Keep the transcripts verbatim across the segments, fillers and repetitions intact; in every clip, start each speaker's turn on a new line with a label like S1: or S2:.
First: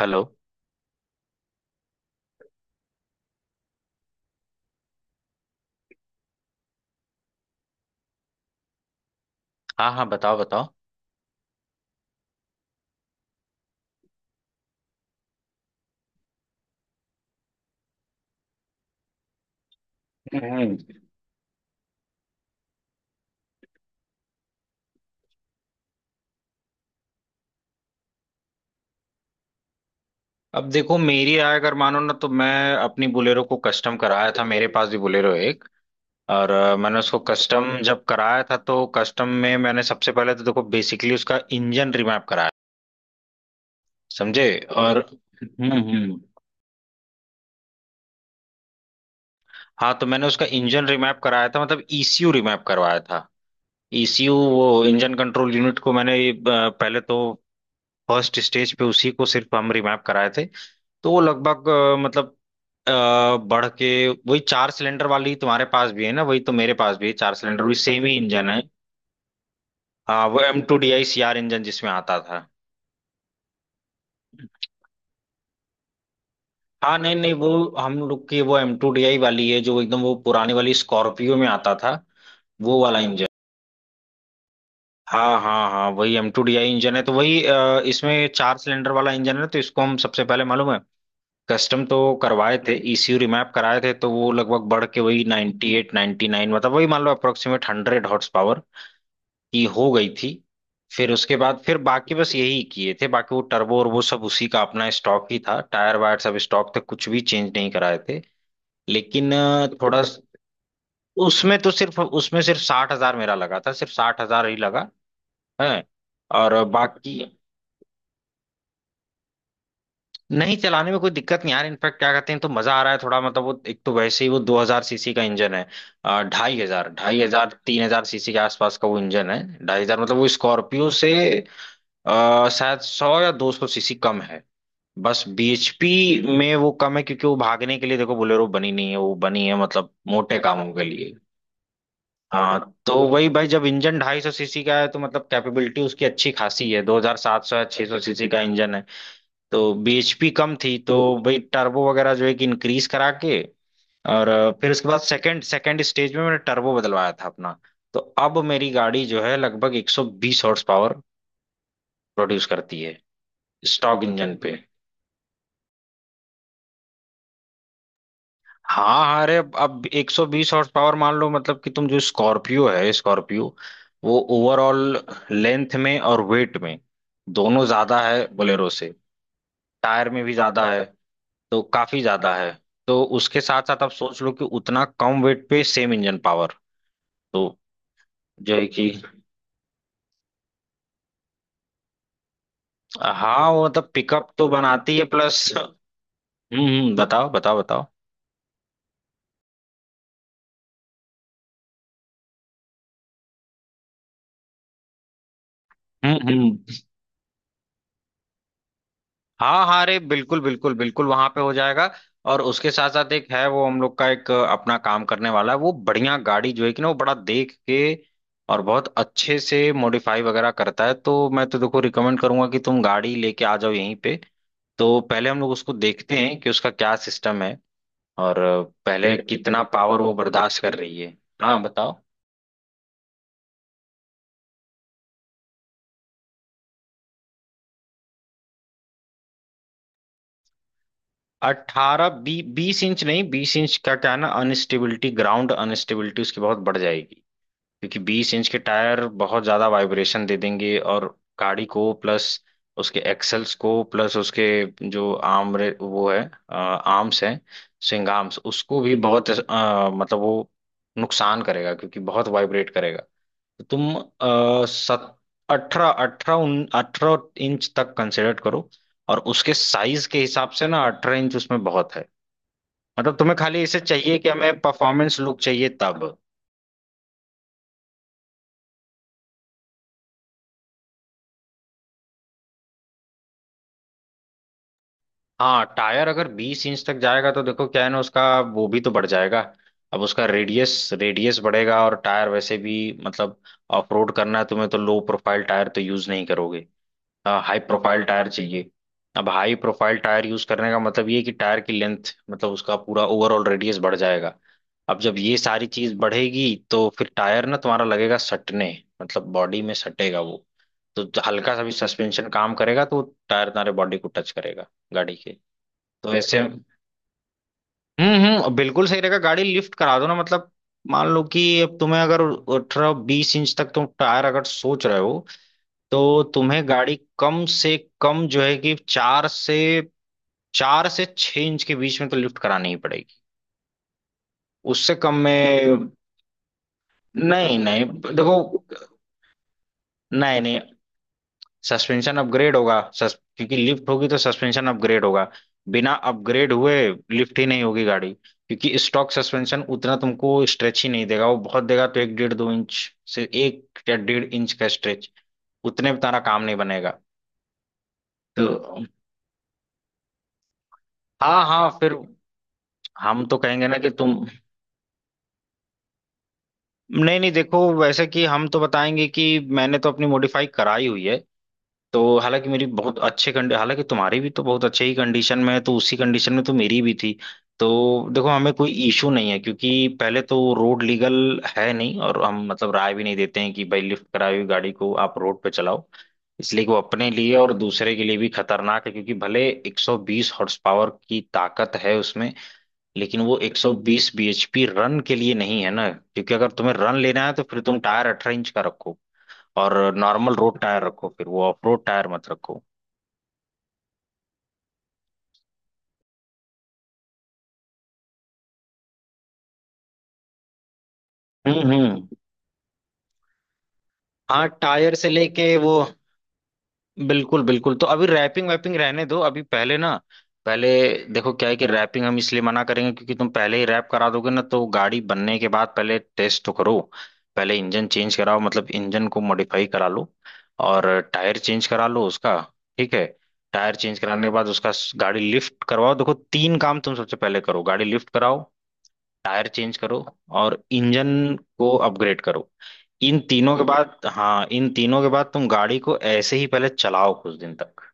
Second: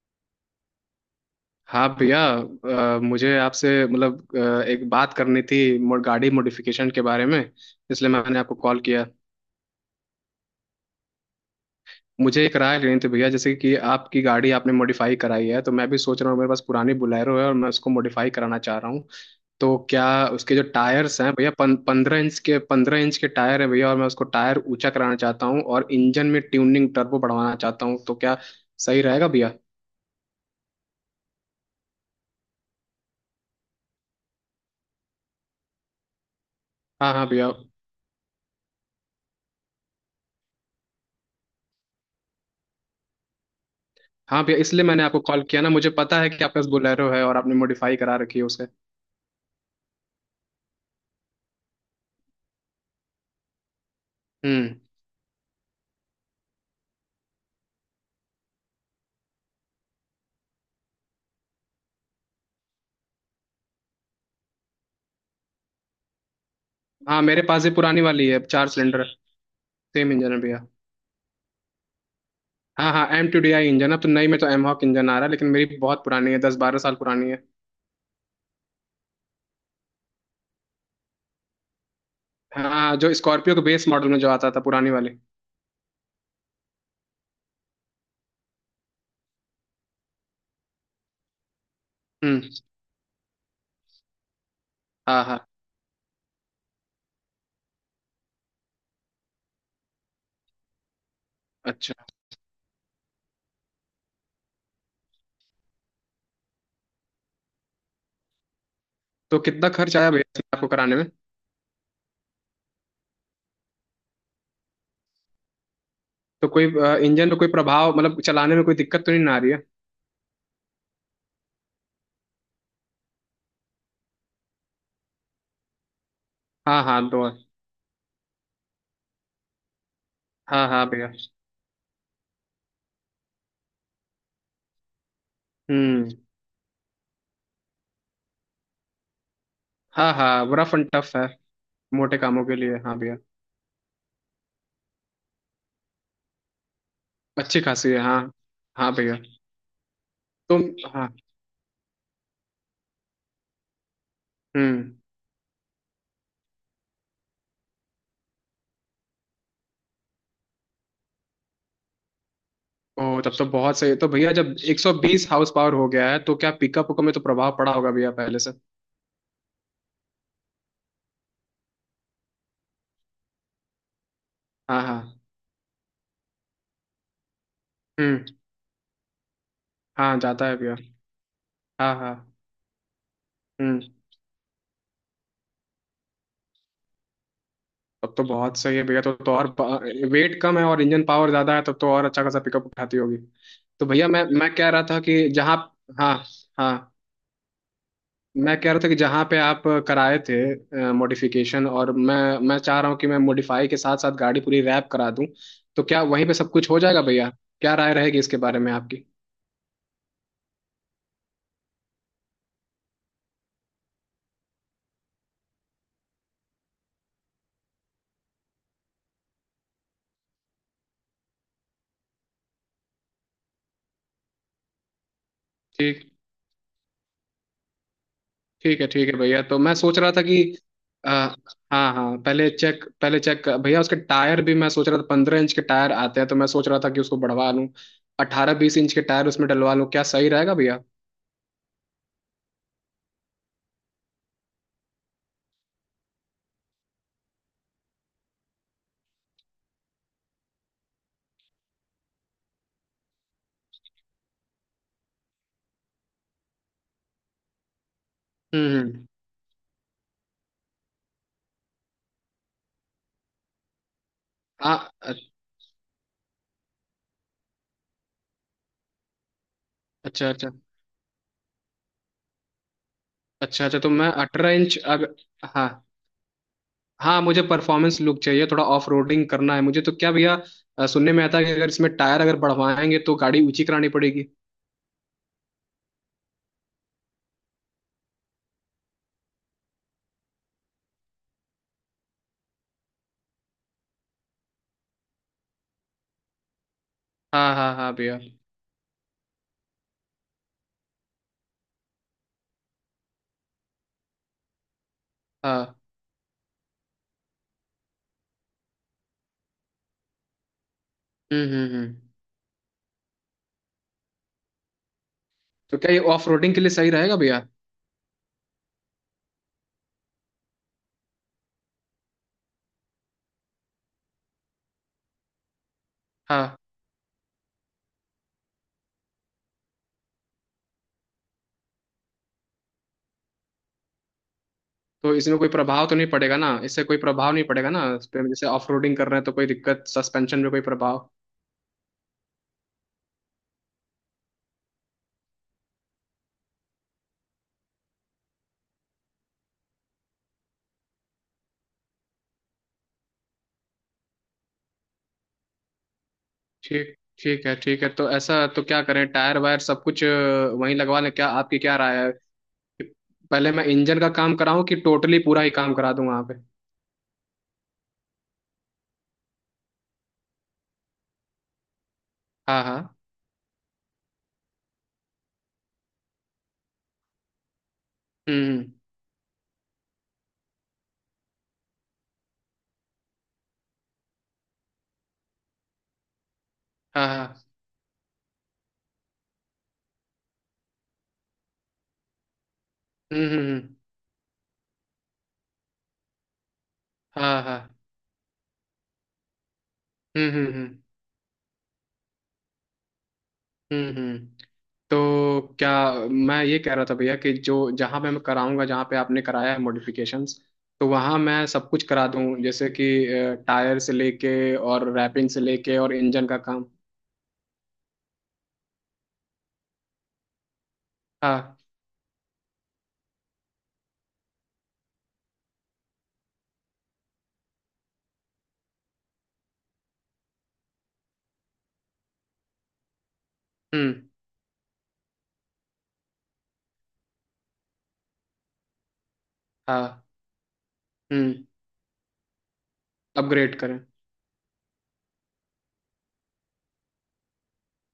S1: Hello.
S2: हाँ भैया। अ, मुझे आपसे मतलब अ, एक बात करनी थी मो- गाड़ी मॉडिफिकेशन के बारे में। इसलिए मैंने आपको कॉल किया।
S1: हाँ हाँ, बताओ बताओ।
S2: मुझे एक राय लेनी थी भैया जैसे कि आपकी गाड़ी आपने मॉडिफाई कराई है तो मैं भी सोच रहा हूँ, मेरे पास पुरानी बुलेरो है और मैं उसको मॉडिफाई कराना चाह रहा हूँ। तो क्या उसके जो
S1: हम्म।
S2: टायर्स हैं भैया, पं, पंद्रह इंच के पंद्रह इंच के टायर हैं भैया, और मैं उसको टायर ऊंचा कराना चाहता हूँ और इंजन में ट्यूनिंग टर्बो बढ़वाना चाहता हूँ। तो क्या सही रहेगा भैया?
S1: अब देखो, मेरी राय अगर मानो ना, तो मैं अपनी बोलेरो को कस्टम कराया था, मेरे पास भी बोलेरो एक। और अ, मैंने
S2: हाँ
S1: उसको
S2: हाँ भैया।
S1: कस्टम जब कराया था तो कस्टम में मैंने सबसे पहले तो देखो बेसिकली उसका इंजन रिमैप कराया।
S2: हाँ
S1: समझे?
S2: भैया इसलिए
S1: और
S2: मैंने आपको कॉल किया ना,
S1: हम्म
S2: मुझे
S1: हम्म।
S2: पता है कि आपके पास बोलेरो है और आपने मॉडिफाई करा रखी है उसे।
S1: हाँ, तो मैंने उसका इंजन रिमैप कराया था, मतलब ईसीयू रिमैप करवाया था। ईसीयू
S2: हम्म।
S1: वो इंजन कंट्रोल यूनिट को मैंने अ, पहले तो फर्स्ट स्टेज पे उसी को सिर्फ हम रिमैप कराए थे। तो वो लगभग अ, मतलब अ, बढ़ के वही चार सिलेंडर वाली, तुम्हारे पास भी है ना वही, तो मेरे पास भी है
S2: हाँ
S1: चार
S2: मेरे
S1: सिलेंडर,
S2: पास ये
S1: भी
S2: पुरानी
S1: सेम ही
S2: वाली है,
S1: इंजन है।
S2: चार सिलेंडर। सेम
S1: हाँ,
S2: इंजन है
S1: वो एम
S2: भैया।
S1: Two D I C R engine जिसमें आता था।
S2: हाँ हाँ, M two D I engine है। अब तो नई में तो एमहॉक इंजन आ रहा है लेकिन मेरी बहुत पुरानी है, दस बारह साल
S1: हाँ नहीं
S2: पुरानी
S1: नहीं,
S2: है।
S1: वो हम लोग की वो एम टू डी आई वाली है, जो एकदम वो पुरानी वाली स्कॉर्पियो में आता था
S2: हाँ
S1: वो
S2: हाँ,
S1: वाला
S2: जो
S1: इंजन।
S2: स्कॉर्पियो के बेस मॉडल में जो आता था पुरानी वाली।
S1: हाँ हाँ हाँ, वही M two D I engine है। तो वही अ, इसमें चार सिलेंडर वाला इंजन है, तो इसको हम सबसे पहले मालूम है कस्टम तो
S2: हम्म।
S1: करवाए थे, ईसीयू रिमैप कराए थे। तो वो लगभग बढ़ के
S2: हाँ
S1: वही
S2: हाँ।
S1: Ninety eight eight ninety nine, मतलब वही मान लो अप्रोक्सीमेट हंड्रेड हॉर्स पावर की हो गई थी। फिर उसके बाद फिर
S2: अच्छा।
S1: बाकी बस यही किए थे, बाकी वो टर्बो और वो सब उसी का अपना स्टॉक ही था, टायर वायर सब स्टॉक थे, कुछ भी चेंज नहीं कराए थे। लेकिन
S2: तो
S1: अ,
S2: कितना खर्च
S1: थोड़ा
S2: आया
S1: स-
S2: भैया इसमें आपको कराने में?
S1: उसमें तो सिर्फ, उसमें सिर्फ साठ हजार मेरा लगा था, सिर्फ साठ हजार ही लगा है।
S2: तो
S1: और
S2: कोई
S1: बाकी
S2: इंजन में कोई प्रभाव मतलब चलाने में कोई दिक्कत तो नहीं ना आ रही है?
S1: नहीं, चलाने में कोई दिक्कत नहीं यार, इनफैक्ट क्या कहते हैं तो मजा आ रहा है थोड़ा। मतलब वो एक तो वैसे ही वो दो हजार सीसी का इंजन है, अ, ढाई
S2: हाँ
S1: हजार
S2: हाँ
S1: ढाई
S2: दो।
S1: हजार तीन हजार सीसी के आसपास का वो इंजन है। ढाई हजार मतलब वो
S2: हाँ हाँ
S1: स्कॉर्पियो से
S2: भैया।
S1: अ, शायद सौ या दो सौ सीसी कम है। बस
S2: हम्म।
S1: बी एच पी में वो कम है, क्योंकि वो भागने के लिए देखो बोलेरो बनी नहीं है, वो बनी है मतलब
S2: हाँ
S1: मोटे
S2: हाँ,
S1: कामों
S2: रफ
S1: के
S2: एंड
S1: लिए।
S2: टफ है। मोटे कामों के
S1: हाँ,
S2: लिए,
S1: तो
S2: हाँ भैया।
S1: वही भाई जब इंजन ढाई सौ सीसी का है, तो मतलब कैपेबिलिटी उसकी अच्छी खासी है, दो हजार सात सौ
S2: अच्छी
S1: या छह
S2: खासी
S1: सौ
S2: है, हाँ।
S1: सीसी का इंजन है।
S2: हाँ भैया।
S1: तो बी एच पी कम
S2: तुम।
S1: थी तो
S2: हाँ।
S1: भाई टर्बो वगैरह जो है कि इंक्रीज करा के। और अ, फिर उसके
S2: हम्म।
S1: बाद सेकंड सेकंड स्टेज में मैंने टर्बो बदलवाया था अपना। तो अब मेरी गाड़ी जो है लगभग एक सौ बीस हॉर्स पावर प्रोड्यूस करती है
S2: ओ तब तो बहुत सही है।
S1: स्टॉक
S2: तो भैया
S1: इंजन
S2: जब
S1: पे।
S2: एक सौ बीस हाउस पावर हो गया है तो क्या पिकअप को में तो प्रभाव पड़ा होगा भैया पहले से?
S1: हाँ हाँ, अरे अब अब एक सौ बीस हॉर्स पावर मान लो, मतलब कि तुम जो स्कॉर्पियो है, स्कॉर्पियो वो
S2: हाँ
S1: ओवरऑल
S2: हाँ।
S1: लेंथ में और वेट में दोनों ज्यादा
S2: हम्म।
S1: है बोलेरो से। टायर
S2: हाँ
S1: में भी
S2: जाता है
S1: ज्यादा
S2: भैया।
S1: है, तो
S2: हाँ
S1: काफी
S2: हाँ।
S1: ज्यादा है। तो उसके साथ
S2: हम्म।
S1: साथ आप सोच लो कि उतना कम वेट पे सेम इंजन पावर, तो
S2: तब तो
S1: जो
S2: बहुत
S1: है
S2: सही है
S1: कि।
S2: भैया। तो, तो और वेट कम है और इंजन पावर ज्यादा है, तब तो और अच्छा खासा पिकअप उठाती होगी।
S1: हाँ वो
S2: तो
S1: मतलब
S2: भैया मैं
S1: पिकअप तो
S2: मैं कह रहा
S1: बनाती
S2: था
S1: है
S2: कि
S1: प्लस।
S2: जहाँ।
S1: हम्म।
S2: हाँ हाँ।
S1: हम्म, बताओ बताओ बताओ।
S2: मैं कह रहा था कि जहाँ पे आप कराए थे मॉडिफिकेशन, और मैं मैं चाह रहा हूँ कि मैं मॉडिफाई के साथ साथ गाड़ी पूरी रैप करा दूँ। तो क्या
S1: हम्म
S2: वहीं पे सब कुछ हो
S1: हम्म।
S2: जाएगा भैया? क्या राय रहेगी इसके बारे में आपकी?
S1: हाँ हाँ, अरे बिल्कुल बिल्कुल बिल्कुल, वहां पे हो जाएगा। और उसके साथ साथ एक है वो हम लोग का एक अपना काम करने वाला है, वो बढ़िया गाड़ी जो है कि ना वो बड़ा देख के और बहुत अच्छे से मॉडिफाई वगैरह करता है। तो मैं तो देखो रिकमेंड करूंगा कि तुम गाड़ी लेके आ जाओ यहीं पे। तो पहले हम लोग उसको
S2: ठीक।
S1: देखते हैं कि उसका क्या सिस्टम है, और
S2: ठीक है ठीक
S1: पहले
S2: है भैया, तो
S1: कितना
S2: मैं सोच
S1: पावर
S2: रहा
S1: वो
S2: था कि
S1: बर्दाश्त कर रही
S2: अ,
S1: है। हाँ
S2: हाँ
S1: बताओ।
S2: हाँ पहले चेक, पहले चेक भैया उसके टायर भी मैं सोच रहा था, पंद्रह इंच के टायर आते हैं तो मैं सोच रहा था कि उसको बढ़वा लूँ। अठारह बीस इंच के टायर उसमें डलवा लूँ, क्या सही रहेगा भैया?
S1: अट्ठारह बी बीस इंच नहीं, बीस इंच का क्या है ना, अनस्टेबिलिटी, ग्राउंड अनस्टेबिलिटी उसकी बहुत बढ़ जाएगी, क्योंकि बीस इंच के टायर बहुत ज्यादा वाइब्रेशन दे देंगे। और गाड़ी को प्लस उसके एक्सल्स को प्लस उसके जो आर्म रे- वो है, आर्म्स है, स्विंग आर्म्स,
S2: हम्म
S1: उसको भी
S2: हम्म।
S1: बहुत अ, मतलब वो नुकसान करेगा, क्योंकि बहुत वाइब्रेट करेगा। तो तुम आ,
S2: हाँ अ-
S1: सत अठारह अठारह उन अठारह इंच तक कंसिडर करो। और उसके साइज के
S2: अच्छा अच्छा।
S1: हिसाब से ना अठारह इंच उसमें बहुत है। मतलब तुम्हें खाली
S2: अच्छा अच्छा
S1: इसे
S2: तो मैं
S1: चाहिए कि
S2: अठारह
S1: हमें
S2: इंच अगर।
S1: परफॉर्मेंस लुक
S2: हाँ
S1: चाहिए तब।
S2: हाँ, मुझे परफॉर्मेंस लुक चाहिए, थोड़ा ऑफ रोडिंग करना है मुझे। तो क्या भैया अ, सुनने में आता है कि अगर इसमें टायर अगर बढ़वाएंगे तो गाड़ी ऊंची करानी पड़ेगी?
S1: हाँ, टायर अगर बीस इंच तक जाएगा तो देखो क्या है ना उसका वो भी तो बढ़ जाएगा। अब उसका रेडियस रेडियस बढ़ेगा, और टायर वैसे भी मतलब ऑफ रोड करना है तुम्हें, तो लो प्रोफाइल टायर तो यूज नहीं करोगे, हाँ,
S2: हाँ
S1: हाई
S2: हाँ हाँ
S1: प्रोफाइल
S2: भैया।
S1: टायर चाहिए। अब हाई प्रोफाइल टायर यूज करने का मतलब ये है कि टायर की लेंथ, मतलब उसका पूरा ओवरऑल रेडियस बढ़ जाएगा। अब जब ये सारी
S2: हाँ।
S1: चीज बढ़ेगी तो फिर टायर ना तुम्हारा लगेगा सटने, मतलब बॉडी में सटेगा वो। तो
S2: हम्म
S1: हल्का सा भी
S2: हम्म हम्म।
S1: सस्पेंशन काम करेगा तो टायर तुम्हारे बॉडी को टच करेगा गाड़ी।
S2: तो क्या ये
S1: तो
S2: ऑफ
S1: ऐसे
S2: रोडिंग
S1: हम्म
S2: के लिए सही रहेगा भैया?
S1: हम्म, बिल्कुल सही रहेगा, गाड़ी लिफ्ट करा दो ना। मतलब मान लो कि अब तुम्हें अगर अठारह बीस इंच तक तुम टायर अगर सोच रहे हो, तो
S2: हाँ।
S1: तुम्हें गाड़ी कम से कम जो है कि चार से, चार से छह इंच के बीच में तो लिफ्ट करानी ही पड़ेगी, उससे
S2: तो
S1: कम
S2: इसमें कोई प्रभाव
S1: में
S2: तो नहीं पड़ेगा ना, इससे कोई प्रभाव नहीं
S1: नहीं।
S2: पड़ेगा
S1: नहीं
S2: ना, इस पे जैसे
S1: देखो,
S2: ऑफ रोडिंग कर रहे हैं तो कोई दिक्कत सस्पेंशन
S1: नहीं
S2: में
S1: नहीं,
S2: कोई प्रभाव?
S1: सस्पेंशन अपग्रेड होगा, सस, क्योंकि लिफ्ट होगी तो सस्पेंशन अपग्रेड होगा। बिना अपग्रेड हुए लिफ्ट ही नहीं होगी गाड़ी, क्योंकि स्टॉक सस्पेंशन उतना तुमको स्ट्रेच ही नहीं देगा, वो बहुत देगा तो एक डेढ़ दो इंच, से एक या डेढ़ इंच का स्ट्रेच। उतने में तारा काम नहीं
S2: ठीक।
S1: बनेगा।
S2: ठीक है ठीक है, तो
S1: तो
S2: ऐसा तो क्या करें, टायर वायर सब कुछ अ, वहीं लगवा लें क्या?
S1: हाँ
S2: आपकी
S1: हाँ,
S2: क्या
S1: फिर
S2: राय है कि
S1: हम तो
S2: पहले मैं
S1: कहेंगे ना कि
S2: इंजन का
S1: तुम
S2: काम कराऊं कि टोटली पूरा ही काम करा दूं वहां पे?
S1: नहीं नहीं देखो, वैसे कि हम तो बताएंगे कि मैंने तो अपनी मॉडिफाई कराई हुई है। तो हालांकि
S2: हाँ
S1: मेरी
S2: हाँ।
S1: बहुत अच्छे कंडी, हालांकि तुम्हारी भी तो बहुत अच्छे ही कंडीशन में है, तो उसी कंडीशन में तो मेरी भी थी। तो देखो हमें
S2: हम्म।
S1: कोई इशू नहीं है, क्योंकि पहले तो रोड लीगल है नहीं। और हम मतलब राय भी नहीं देते हैं कि भाई लिफ्ट कराई हुई गाड़ी को आप रोड पे चलाओ, इसलिए कि वो
S2: हाँ
S1: अपने लिए
S2: हाँ।
S1: और दूसरे के लिए भी खतरनाक है। क्योंकि भले एक सौ बीस हॉर्स पावर की ताकत है उसमें, लेकिन
S2: हम्म
S1: वो
S2: हम्म हम्म,
S1: एक सौ बीस बी एच पी रन के लिए नहीं है ना। क्योंकि अगर तुम्हें रन लेना है, तो
S2: हाँ
S1: फिर
S2: हाँ।
S1: तुम टायर अठारह इंच का रखो और
S2: हम्म
S1: नॉर्मल
S2: हम्म
S1: रोड
S2: हम्म
S1: टायर रखो, फिर वो ऑफ रोड टायर मत रखो।
S2: हम्म हम्म। तो क्या मैं ये कह रहा था भैया कि जो जहाँ पे मैं कराऊंगा, जहाँ पे आपने कराया है मॉडिफिकेशंस, तो वहाँ मैं सब
S1: हम्म
S2: कुछ करा
S1: हम्म।
S2: दूँ, जैसे कि टायर से लेके
S1: हाँ
S2: और
S1: टायर से
S2: रैपिंग से
S1: लेके वो
S2: लेके और इंजन का काम।
S1: बिल्कुल बिल्कुल। तो अभी रैपिंग वैपिंग रहने दो अभी, पहले ना पहले देखो क्या है
S2: हाँ।
S1: कि रैपिंग हम इसलिए मना करेंगे, क्योंकि तुम पहले ही रैप करा दोगे ना, तो गाड़ी बनने के बाद पहले टेस्ट तो करो। पहले इंजन चेंज कराओ, मतलब इंजन को मॉडिफाई करा लो और टायर चेंज करा लो उसका, ठीक है? टायर चेंज
S2: हम्म।
S1: कराने के बाद उसका गाड़ी लिफ्ट करवाओ। देखो तीन काम तुम सबसे पहले करो: गाड़ी लिफ्ट कराओ, टायर चेंज करो
S2: हाँ।
S1: और इंजन
S2: हम्म।
S1: को अपग्रेड करो। इन तीनों
S2: अपग्रेड
S1: के
S2: करें।
S1: बाद, हाँ इन तीनों के बाद तुम गाड़ी को ऐसे ही पहले चलाओ कुछ दिन तक।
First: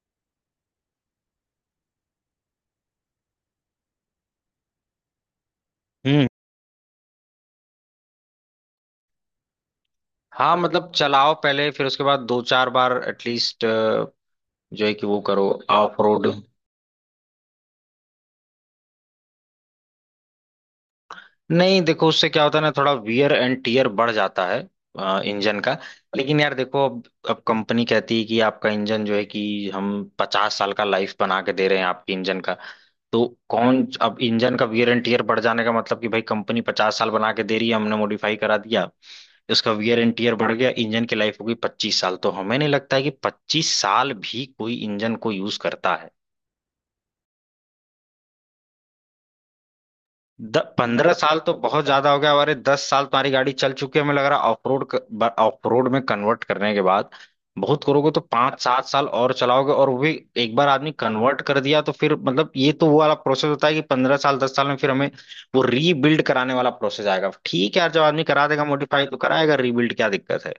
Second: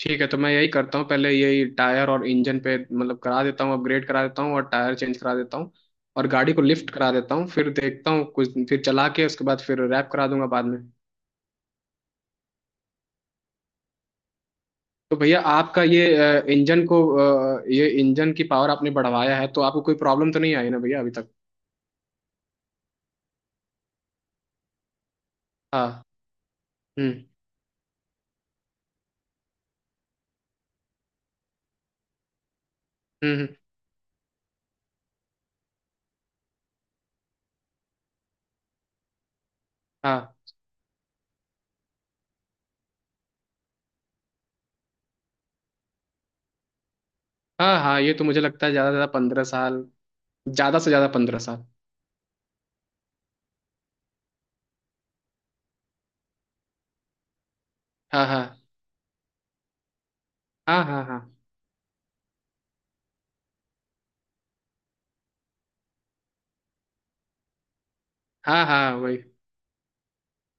S2: ठीक है तो मैं यही करता हूँ, पहले यही टायर और इंजन पे मतलब करा देता हूँ, अपग्रेड करा देता हूँ और टायर चेंज करा देता हूँ
S1: हम्म।
S2: और गाड़ी को लिफ्ट करा देता हूँ, फिर देखता हूँ कुछ फिर चला के, उसके बाद फिर रैप करा दूंगा
S1: हाँ
S2: बाद में।
S1: मतलब चलाओ पहले, फिर उसके बाद दो चार बार एटलीस्ट जो है कि
S2: तो
S1: वो
S2: भैया
S1: करो,
S2: आपका
S1: ऑफ
S2: ये
S1: रोड।
S2: अ, इंजन को अ, ये इंजन की पावर आपने बढ़वाया है तो आपको कोई प्रॉब्लम तो नहीं आई ना भैया अभी तक?
S1: नहीं देखो, उससे क्या होता है ना, थोड़ा वियर एंड टीयर बढ़ जाता है इंजन का।
S2: हाँ।
S1: लेकिन यार देखो, अब
S2: हम्म
S1: अब कंपनी कहती है कि आपका इंजन जो है कि हम पचास साल का लाइफ बना के दे रहे हैं आपके इंजन का। तो
S2: हम्म हम्म,
S1: कौन, अब इंजन का वियर एंड टीयर बढ़ जाने का मतलब कि भाई कंपनी पचास साल बना के दे रही है, हमने मॉडिफाई करा दिया, उसका वियर एंड टीयर
S2: हाँ
S1: बढ़ गया, इंजन की लाइफ हो गई पच्चीस साल। तो हमें नहीं लगता है कि पच्चीस साल भी कोई इंजन को यूज करता।
S2: हाँ। हाँ ये तो मुझे लगता है ज़्यादा से ज़्यादा पंद्रह साल।
S1: द,
S2: ज़्यादा से ज़्यादा
S1: पंद्रह साल
S2: पंद्रह
S1: तो
S2: साल।
S1: बहुत ज्यादा हो गया, हमारे दस साल तुम्हारी गाड़ी चल चुकी है, हमें लग रहा ऑफ रोड, ऑफ रोड में कन्वर्ट करने के बाद बहुत करोगे तो
S2: हाँ हाँ।
S1: पाँच सात साल और चलाओगे। और वो भी एक बार
S2: हाँ
S1: आदमी
S2: हाँ। हाँ
S1: कन्वर्ट कर दिया तो फिर मतलब ये तो वो वाला प्रोसेस होता है कि पंद्रह साल दस साल में फिर हमें वो रीबिल्ड कराने वाला प्रोसेस आएगा। ठीक है यार, जब आदमी करा देगा
S2: हाँ। हाँ
S1: मॉडिफाई तो
S2: वही।
S1: कराएगा रीबिल्ड, क्या दिक्कत है।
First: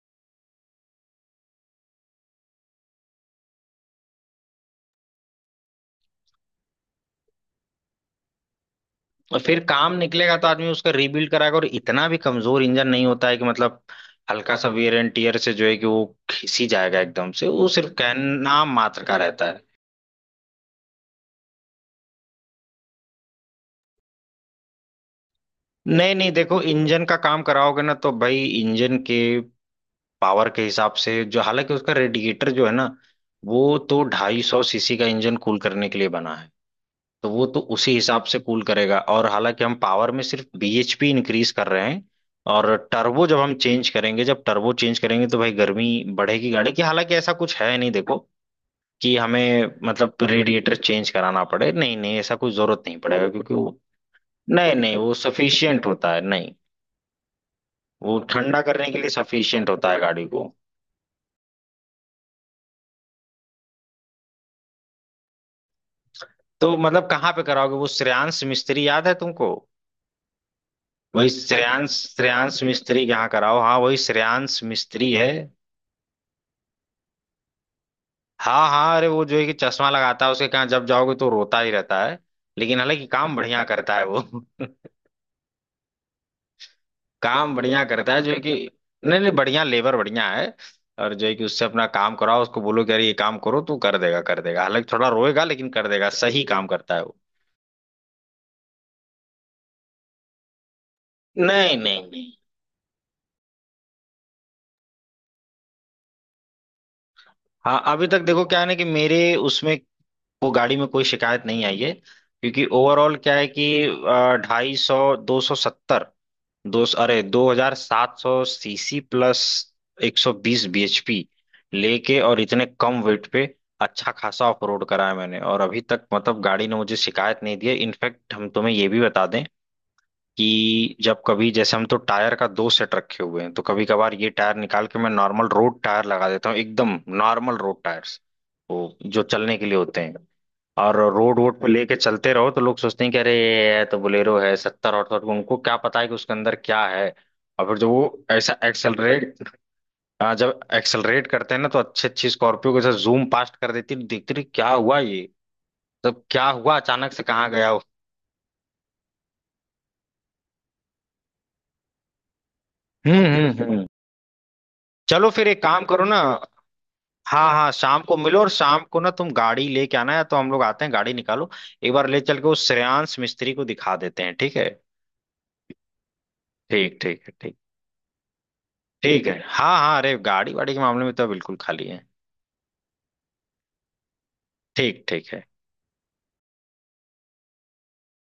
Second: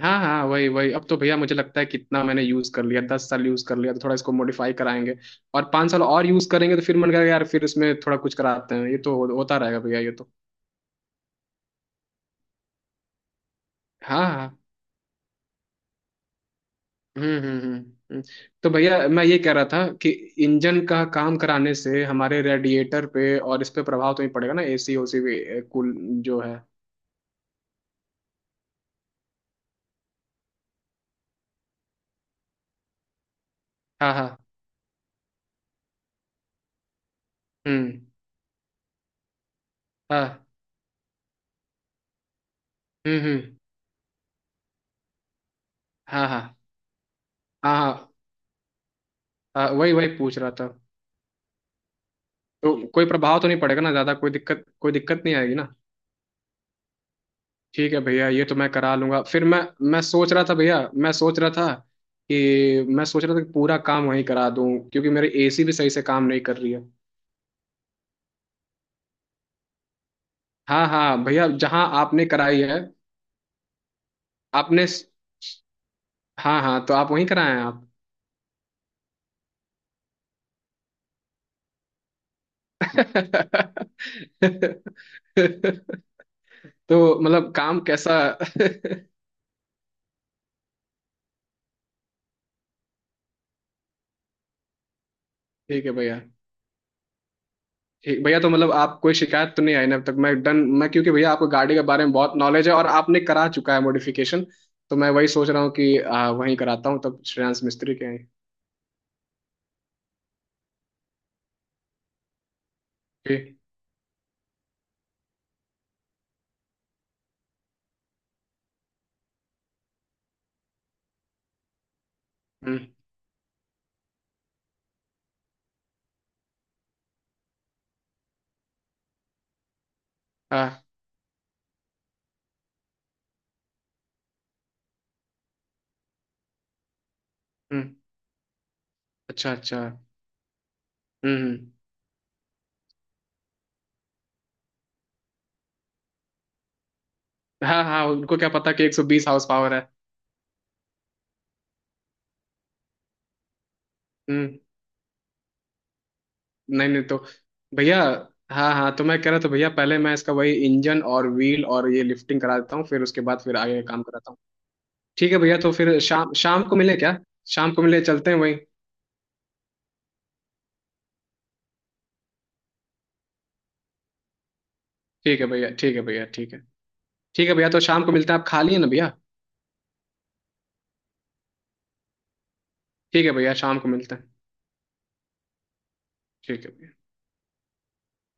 S2: हाँ हाँ वही वही, अब तो भैया मुझे लगता है कितना मैंने यूज कर लिया, दस साल यूज कर लिया, तो थोड़ा इसको मॉडिफाई कराएंगे और पाँच साल और यूज करेंगे। तो फिर मन करेगा यार फिर इसमें थोड़ा कुछ कराते हैं, ये तो हो,
S1: और
S2: होता
S1: फिर
S2: रहेगा
S1: काम
S2: भैया ये तो।
S1: निकलेगा तो आदमी उसका रीबिल्ड कराएगा। और इतना भी कमजोर इंजन नहीं होता है कि मतलब
S2: हाँ हाँ
S1: हल्का
S2: हाँ।
S1: सा वेयर एंड टियर से जो है कि वो खिसी जाएगा एकदम
S2: हम्म
S1: से,
S2: हम्म
S1: वो
S2: हम्म।
S1: सिर्फ
S2: हम्म।
S1: कहना
S2: तो भैया
S1: मात्र का
S2: मैं ये
S1: रहता
S2: कह
S1: है।
S2: रहा था कि इंजन का काम कराने से हमारे रेडिएटर पे और इस पे प्रभाव तो ही पड़ेगा ना, एसी ओसी भी कूल
S1: नहीं नहीं
S2: जो
S1: देखो,
S2: है।
S1: इंजन का काम कराओगे ना तो भाई इंजन के पावर के हिसाब से जो, हालांकि उसका रेडिएटर जो है ना वो तो
S2: हाँ हाँ।
S1: ढाई सौ सीसी का इंजन कूल करने के लिए बना है। तो वो तो उसी
S2: हम्म।
S1: हिसाब से कूल करेगा, और हालांकि हम पावर में सिर्फ
S2: हाँ।
S1: बी एच पी इंक्रीज कर रहे हैं। और
S2: हम्म
S1: टर्बो जब हम
S2: हम्म।
S1: चेंज करेंगे, जब टर्बो चेंज करेंगे तो भाई गर्मी
S2: हाँ
S1: बढ़ेगी
S2: हाँ।
S1: गाड़ी की, हालांकि ऐसा कुछ है
S2: हाँ
S1: नहीं
S2: हाँ।
S1: देखो कि हमें
S2: हाँ, वही वही
S1: मतलब
S2: पूछ रहा था।
S1: रेडिएटर चेंज कराना पड़े। नहीं नहीं, ऐसा कोई
S2: तो
S1: जरूरत नहीं
S2: कोई
S1: पड़ेगा,
S2: प्रभाव तो
S1: क्योंकि
S2: नहीं
S1: वो
S2: पड़ेगा ना ज्यादा, कोई दिक्कत,
S1: नहीं नहीं,
S2: कोई
S1: वो
S2: दिक्कत नहीं आएगी ना?
S1: सफिशियंट होता है नहीं,
S2: ठीक है
S1: वो
S2: भैया ये तो
S1: ठंडा
S2: मैं
S1: करने
S2: करा
S1: के लिए
S2: लूंगा। फिर मैं
S1: सफिशियंट होता है
S2: मैं
S1: गाड़ी
S2: सोच रहा
S1: को।
S2: था भैया, मैं सोच रहा था कि मैं सोच रहा था कि पूरा काम वहीं करा दूं क्योंकि मेरी एसी भी सही से काम नहीं कर
S1: तो
S2: रही है।
S1: मतलब कहाँ पे कराओगे? वो श्रेयांश मिस्त्री, याद है तुमको?
S2: हाँ
S1: वही
S2: हाँ भैया
S1: श्रेयांश,
S2: जहाँ आपने
S1: श्रेयांश
S2: कराई है।
S1: मिस्त्री के यहाँ कराओ, हाँ वही श्रेयांश
S2: आपने।
S1: मिस्त्री है।
S2: हाँ हाँ तो आप वहीं कराए हैं आप?
S1: हाँ हाँ, अरे वो जो है कि चश्मा लगाता है, उसके कहाँ जब जाओगे तो रोता ही रहता है, लेकिन हालांकि काम बढ़िया करता है वो।
S2: तो
S1: काम
S2: मतलब
S1: बढ़िया
S2: काम
S1: करता
S2: कैसा?
S1: है जो है कि, नहीं नहीं बढ़िया, लेबर बढ़िया है। और जो है कि उससे अपना काम कराओ, उसको बोलो कि अरे ये काम करो तो कर देगा, कर देगा, हालांकि थोड़ा रोएगा लेकिन कर
S2: ठीक है
S1: देगा,
S2: भैया।
S1: सही काम करता है वो।
S2: ठीक भैया, तो मतलब आप कोई शिकायत तो नहीं आई ना अब तक? मैं डन, मैं, क्योंकि भैया आपको
S1: नहीं
S2: गाड़ी के
S1: नहीं
S2: बारे में
S1: नहीं।
S2: बहुत नॉलेज है और आपने करा चुका है मॉडिफिकेशन। तो मैं वही सोच रहा हूँ कि आ, वहीं कराता हूँ तब श्रेयांश
S1: हाँ
S2: मिस्त्री
S1: अभी
S2: के
S1: तक
S2: यहाँ ही।
S1: देखो क्या है ना कि मेरे उसमें वो गाड़ी में कोई शिकायत नहीं आई है, क्योंकि ओवरऑल क्या है
S2: ठीक।
S1: कि ढाई सौ, दो सौ सत्तर, दो अरे दो हजार सात सौ सीसी प्लस एक सौ बीस बी एच पी लेके और इतने
S2: हम्म।
S1: कम वेट पे अच्छा खासा ऑफ रोड करा है मैंने। और अभी तक मतलब गाड़ी ने मुझे शिकायत नहीं दी है। इनफैक्ट हम तुम्हें ये भी बता दें
S2: हाँ।
S1: कि जब कभी, जैसे हम तो टायर का दो सेट रखे हुए हैं, तो कभी कभार ये टायर निकाल के मैं नॉर्मल रोड टायर लगा देता हूँ, एकदम नॉर्मल रोड
S2: हम्म।
S1: टायर्स, वो जो
S2: अच्छा
S1: चलने के लिए
S2: अच्छा।
S1: होते
S2: हम्म
S1: हैं, और रोड वोड पे
S2: हम्म,
S1: लेके चलते रहो तो लोग सोचते हैं कि अरे ये तो बोलेरो है सत्तर अठहत्तर को, उनको क्या पता है कि उसके अंदर क्या है। और फिर
S2: हाँ
S1: जब
S2: हाँ
S1: वो
S2: उनको क्या
S1: ऐसा
S2: पता कि एक सौ बीस
S1: एक्सेलरेट,
S2: हाउस पावर है।
S1: आ, जब एक्सेलरेट करते हैं ना तो अच्छे अच्छी स्कॉर्पियो के साथ जूम पास्ट कर देती है, तो देखते रहे
S2: हम्म।
S1: क्या हुआ ये सब, क्या हुआ
S2: नहीं नहीं
S1: अचानक
S2: तो
S1: से कहाँ गया वो।
S2: भैया। हाँ हाँ तो मैं कह रहा था भैया, पहले मैं इसका वही इंजन और व्हील और ये लिफ्टिंग करा देता हूँ, फिर
S1: हम्म
S2: उसके बाद फिर
S1: हम्म
S2: आगे
S1: हम्म।
S2: काम कराता हूँ।
S1: चलो
S2: ठीक है
S1: फिर
S2: भैया
S1: एक
S2: तो
S1: काम
S2: फिर
S1: करो ना।
S2: शाम शाम को मिले क्या?
S1: हाँ हाँ,
S2: शाम को
S1: शाम
S2: मिले
S1: को
S2: चलते
S1: मिलो
S2: हैं
S1: और
S2: वहीं।
S1: शाम को ना तुम गाड़ी लेके आना है, तो हम लोग आते हैं, गाड़ी निकालो, एक बार ले चल के उस श्रेयांश मिस्त्री को दिखा देते हैं, ठीक है?
S2: ठीक है भैया ठीक है भैया ठीक है।
S1: ठीक ठीक है
S2: ठीक
S1: ठीक।
S2: है भैया तो शाम को मिलते हैं, आप खाली है ना भैया?
S1: ठीक है हाँ हाँ, अरे गाड़ी वाड़ी के मामले में तो बिल्कुल खाली है।
S2: ठीक है भैया शाम को मिलते हैं।
S1: ठीक ठीक है।
S2: ठीक है।